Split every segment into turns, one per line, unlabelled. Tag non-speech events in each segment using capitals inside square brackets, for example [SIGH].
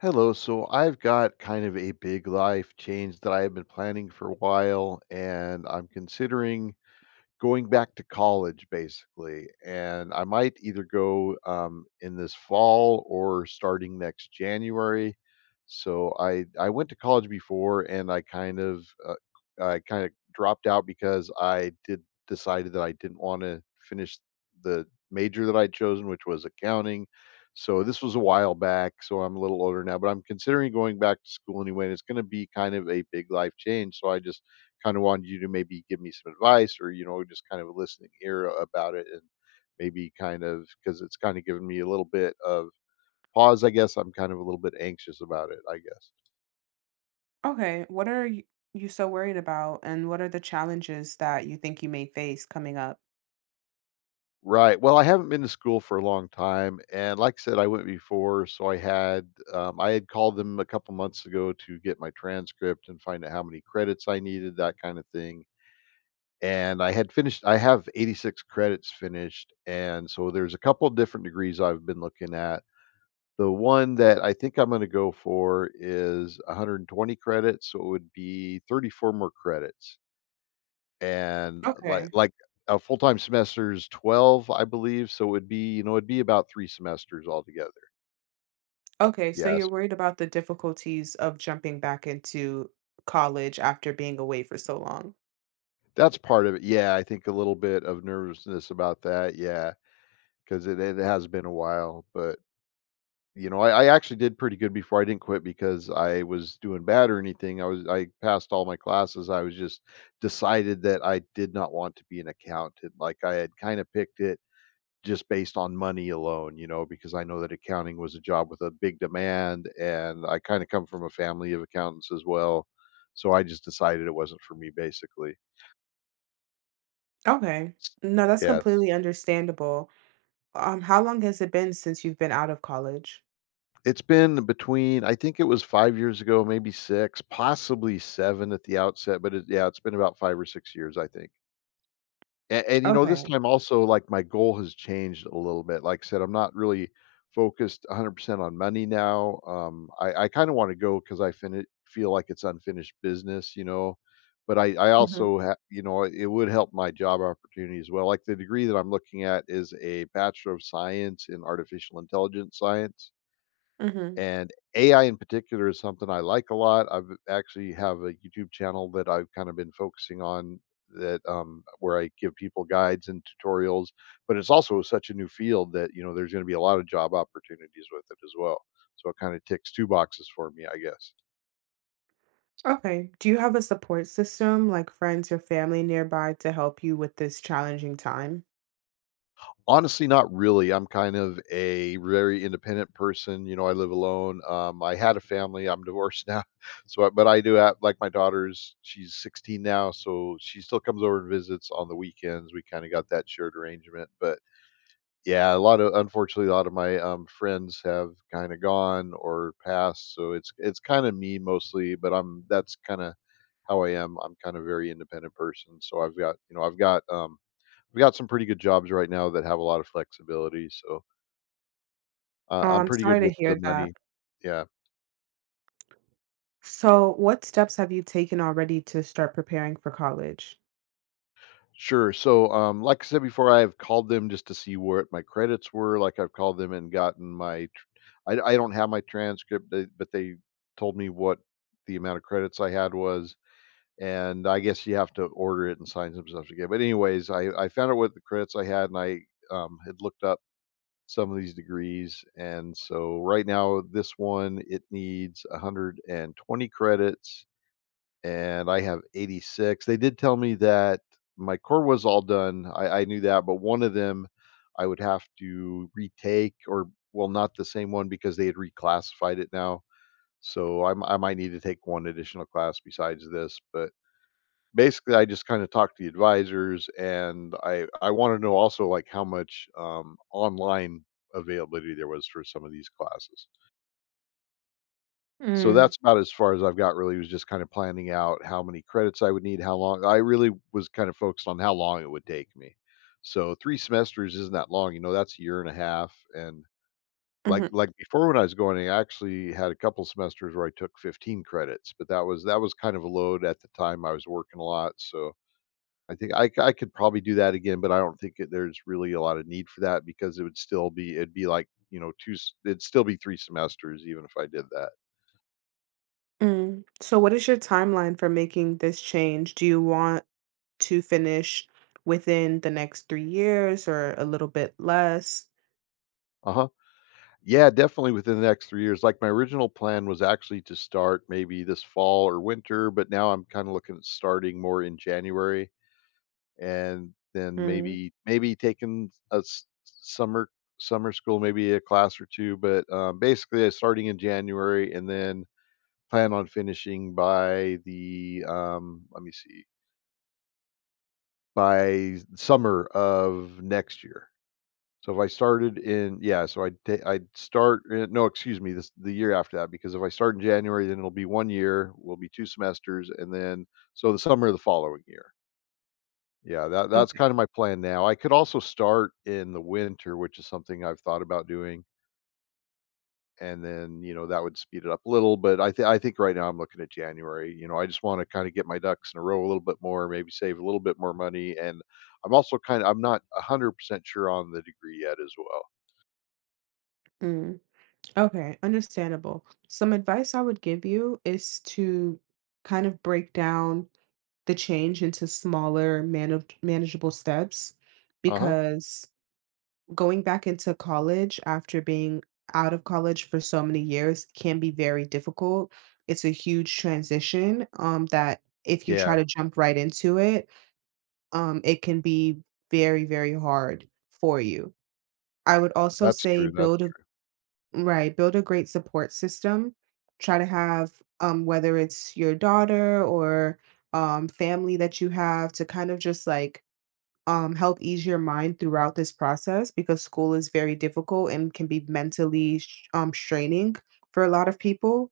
Hello. So I've got kind of a big life change that I have been planning for a while, and I'm considering going back to college basically. And I might either go in this fall or starting next January. So I went to college before, and I kind of dropped out because I did decided that I didn't want to finish the major that I'd chosen, which was accounting. So this was a while back, so I'm a little older now, but I'm considering going back to school anyway, and it's going to be kind of a big life change. So I just kind of wanted you to maybe give me some advice or just kind of a listening ear about it. And maybe kind of because it's kind of given me a little bit of pause, I guess. I'm kind of a little bit anxious about it, I guess.
Okay, what are you so worried about, and what are the challenges that you think you may face coming up?
Right. Well, I haven't been to school for a long time, and like I said, I went before, so I had called them a couple months ago to get my transcript and find out how many credits I needed, that kind of thing. And I had finished. I have 86 credits finished, and so there's a couple different degrees I've been looking at. The one that I think I'm gonna go for is 120 credits, so it would be 34 more credits. And like
Okay.
like a full-time semester is 12, I believe, so it would be, you know, it'd be about 3 semesters altogether.
Okay, so you're
Yes,
worried about the difficulties of jumping back into college after being away for so long.
that's part of it. Yeah, I think a little bit of nervousness about that. Yeah, because it has been a while. But you know, I actually did pretty good before. I didn't quit because I was doing bad or anything. I passed all my classes. I was just decided that I did not want to be an accountant. Like, I had kind of picked it just based on money alone, you know, because I know that accounting was a job with a big demand, and I kind of come from a family of accountants as well. So I just decided it wasn't for me basically.
Okay. No, that's
Yes.
completely understandable. How long has it been since you've been out of college?
It's been between I think it was 5 years ago, maybe 6, possibly 7 at the outset. But it yeah, it's been about 5 or 6 years, I think. And, you know, this
Okay.
time also, like, my goal has changed a little bit. Like I said, I'm not really focused 100% on money now. I kinda wanna go because I fini feel like it's unfinished business, you know? But I
Hmm.
also ha you know, it would help my job opportunity as well. Like, the degree that I'm looking at is a Bachelor of Science in Artificial Intelligence Science.
Hmm.
And AI in particular is something I like a lot. I've actually have a YouTube channel that I've kind of been focusing on that where I give people guides and tutorials. But it's also such a new field that there's going to be a lot of job opportunities with it as well. So it kind of ticks two boxes for me, I guess.
Okay. Do you have a support system, like friends or family nearby, to help you with this challenging time?
Honestly, not really. I'm kind of a very independent person. You know, I live alone. I had a family. I'm divorced now, [LAUGHS] so but I do have like my daughter's. She's 16 now, so she still comes over and visits on the weekends. We kind of got that shared arrangement. But yeah, a lot of unfortunately, a lot of my friends have kind of gone or passed, so it's kind of me mostly. But I'm that's kind of how I am. I'm kind of very independent person, so I've got you know I've got we got some pretty good jobs right now that have a lot of flexibility. So,
Oh,
I'm
I'm
pretty
sorry
good
to
with the
hear that.
money. Yeah.
So, what steps have you taken already to start preparing for college?
Sure. So, like I said before, I've called them just to see what my credits were. Like, I've called them and gotten my tr I don't have my transcript. They But they told me what the amount of credits I had was, and I guess you have to order it and sign some stuff to get. But anyways, I found out what the credits I had. And I had looked up some of these degrees. And so right now, this one, it needs 120 credits, and I have 86. They did tell me that my core was all done. I knew that, but one of them I would have to retake. Or well, not the same one because they had reclassified it now. So I might need to take one additional class besides this. But basically I just kind of talked to the advisors, and I want to know also like how much online availability there was for some of these classes. So
Mm,
that's about as far as I've got, really. Was just kind of planning out how many credits I would need, how long. I really was kind of focused on how long it would take me. So 3 semesters isn't that long, you know, that's a year and a half. And
mhm,
like before when I was going, I actually had a couple semesters where I took 15 credits. But that was kind of a load at the time. I was working a lot. So I think I could probably do that again. But I don't think it there's really a lot of need for that, because 2 s it'd still be 3 semesters even if I did that.
mm. So, what is your timeline for making this change? Do you want to finish within the next 3 years or a little bit less?
Uh-huh. Yeah, definitely within the next 3 years. Like, my original plan was actually to start maybe this fall or winter, but now I'm kinda looking at starting more in January, and then
Mm.
maybe taking a s summer summer school, maybe a class or 2. But, basically, starting in January and then plan on finishing, let me see, by summer of next year. So if I started in, yeah, so I'd start. No, excuse me, this the year after that. Because if I start in January, then it'll be 1 year, will be 2 semesters, and then so the summer of the following year. Yeah, that's
Okay.
kind of my plan now. I could also start in the winter, which is something I've thought about doing, and then, you know, that would speed it up a little. But I think right now I'm looking at January. You know, I just want to kind of get my ducks in a row a little bit more, maybe save a little bit more money. And I'm also kind of I'm not 100% sure on the degree yet as well.
Mm. Okay, understandable. Some advice I would give you is to kind of break down the change into smaller, manageable steps,
Uh-huh.
because going back into college after being out of college for so many years can be very difficult. It's a huge transition, that if you try
Yeah,
to jump right into it, it can be very, very hard for you. I would also
that's
say
true. That's
build a right, build a great support system. Try to have, whether it's your daughter or family, that you have to kind of just like help ease your mind throughout this process, because school is very difficult and can be mentally straining for a lot of people.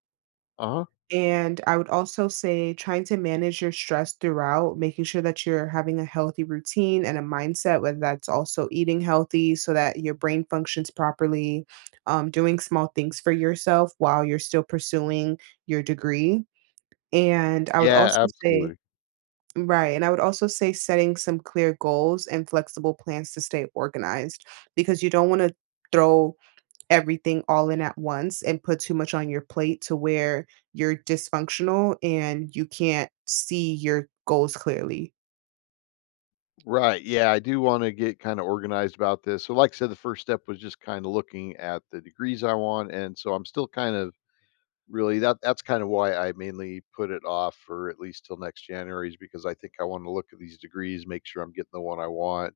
Uh-huh.
And I would also say trying to manage your stress throughout, making sure that you're having a healthy routine and a mindset, whether that's also eating healthy so that your brain functions properly, doing small things for yourself while you're still pursuing your degree. And I would
Yeah,
also say,
absolutely.
right. And I would also say setting some clear goals and flexible plans to stay organized, because you don't want to throw everything all in at once and put too much on your plate to where you're dysfunctional and you can't see your goals clearly.
Right. Yeah, I do want to get kind of organized about this. So like I said, the first step was just kind of looking at the degrees I want. And so I'm still kind of really, that's kind of why I mainly put it off for at least till next January, is because I think I want to look at these degrees, make sure I'm getting the one I want.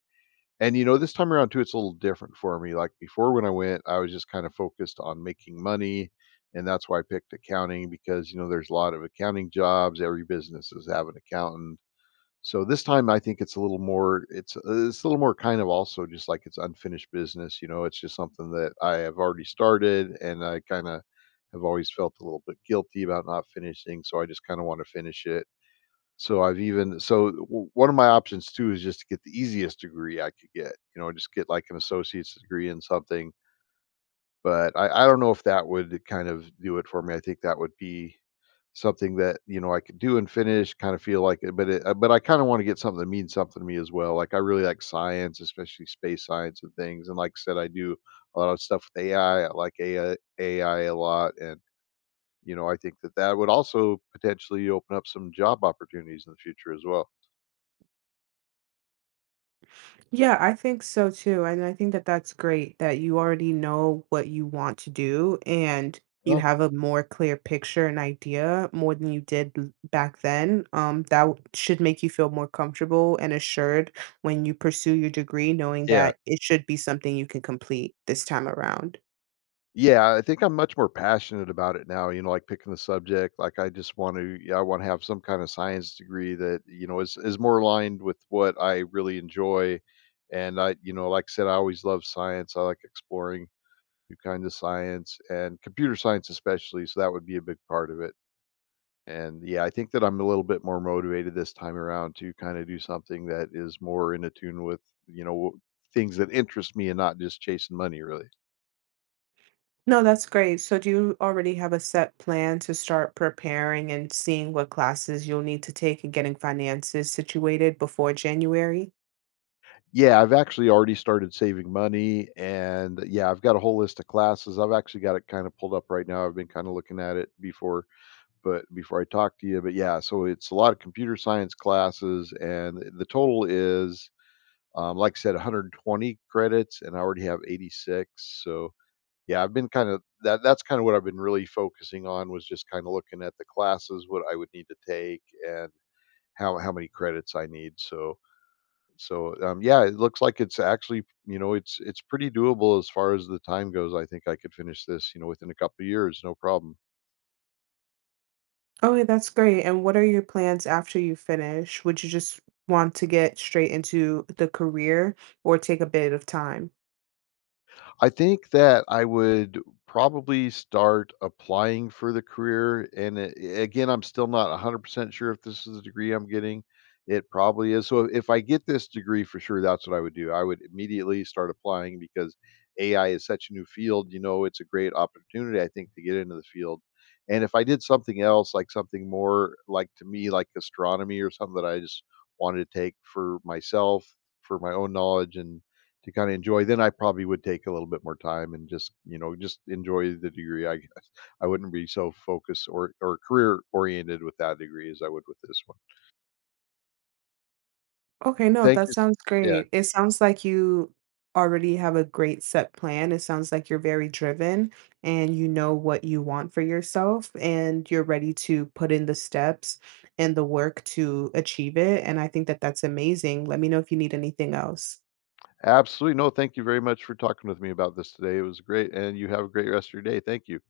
And you know, this time around too, it's a little different for me. Like, before when I went, I was just kind of focused on making money. And that's why I picked accounting because, you know, there's a lot of accounting jobs. Every business is have an accountant. So this time I think it's a little more kind of also just like it's unfinished business. You know, it's just something that I have already started, and I kind of have always felt a little bit guilty about not finishing. So I just kind of want to finish it. So I've even so w- one of my options too is just to get the easiest degree I could get, you know, just get like an associate's degree in something. But I don't know if that would kind of do it for me. I think that would be something that, you know, I could do and finish, kind of feel like it. But I kinda wanna get something that means something to me as well. Like, I really like science, especially space science and things. And like I said, I do a lot of stuff with AI. I like AI a lot. And, you know, I think that that would also potentially open up some job opportunities in the future as well.
Yeah, I think so too. And I think that that's great that you already know what you want to do and you
Well,
have a more clear picture and idea more than you did back then. Should make you feel more comfortable and assured when you pursue your degree, knowing
yeah.
that it should be something you can complete this time around.
Yeah, I think I'm much more passionate about it now, you know, like picking the subject. Like, I want to have some kind of science degree that, you know, is more aligned with what I really enjoy. And you know, like I said, I always love science. I like exploring new kinds of science, and computer science especially, so that would be a big part of it. And yeah, I think that I'm a little bit more motivated this time around to kind of do something that is more in attune with, you know, things that interest me, and not just chasing money really.
No, that's great. So do you already have a set plan to start preparing and seeing what classes you'll need to take and getting finances situated before January?
Yeah, I've actually already started saving money. And yeah, I've got a whole list of classes. I've actually got it kind of pulled up right now. I've been kind of looking at it before, but before I talk to you. But yeah, so it's a lot of computer science classes, and the total is, like I said, 120 credits, and I already have 86. So yeah, I've been kind of that. That's kind of what I've been really focusing on, was just kind of looking at the classes, what I would need to take, and how many credits I need. So, yeah, it looks like it's actually, you know, it's pretty doable as far as the time goes. I think I could finish this, you know, within a couple of years, no problem.
Okay, that's great. And what are your plans after you finish? Would you just want to get straight into the career or take a bit of time?
I think that I would probably start applying for the career. Again, I'm still not 100% sure if this is the degree I'm getting. It probably is. So if I get this degree for sure, that's what I would do. I would immediately start applying because AI is such a new field. You know, it's a great opportunity, I think, to get into the field. And if I did something else, like something more like to me, like astronomy or something that I just wanted to take for myself, for my own knowledge and to kinda enjoy, then I probably would take a little bit more time and just, you know, just enjoy the degree, I guess. I wouldn't be so focused or career oriented with that degree as I would with this one.
Okay, no,
Thank
that
you s
sounds
Yeah,
great. It sounds like you already have a great set plan. It sounds like you're very driven and you know what you want for yourself and you're ready to put in the steps and the work to achieve it. And I think that that's amazing. Let me know if you need anything else.
absolutely. No, thank you very much for talking with me about this today. It was great, and you have a great rest of your day. Thank you.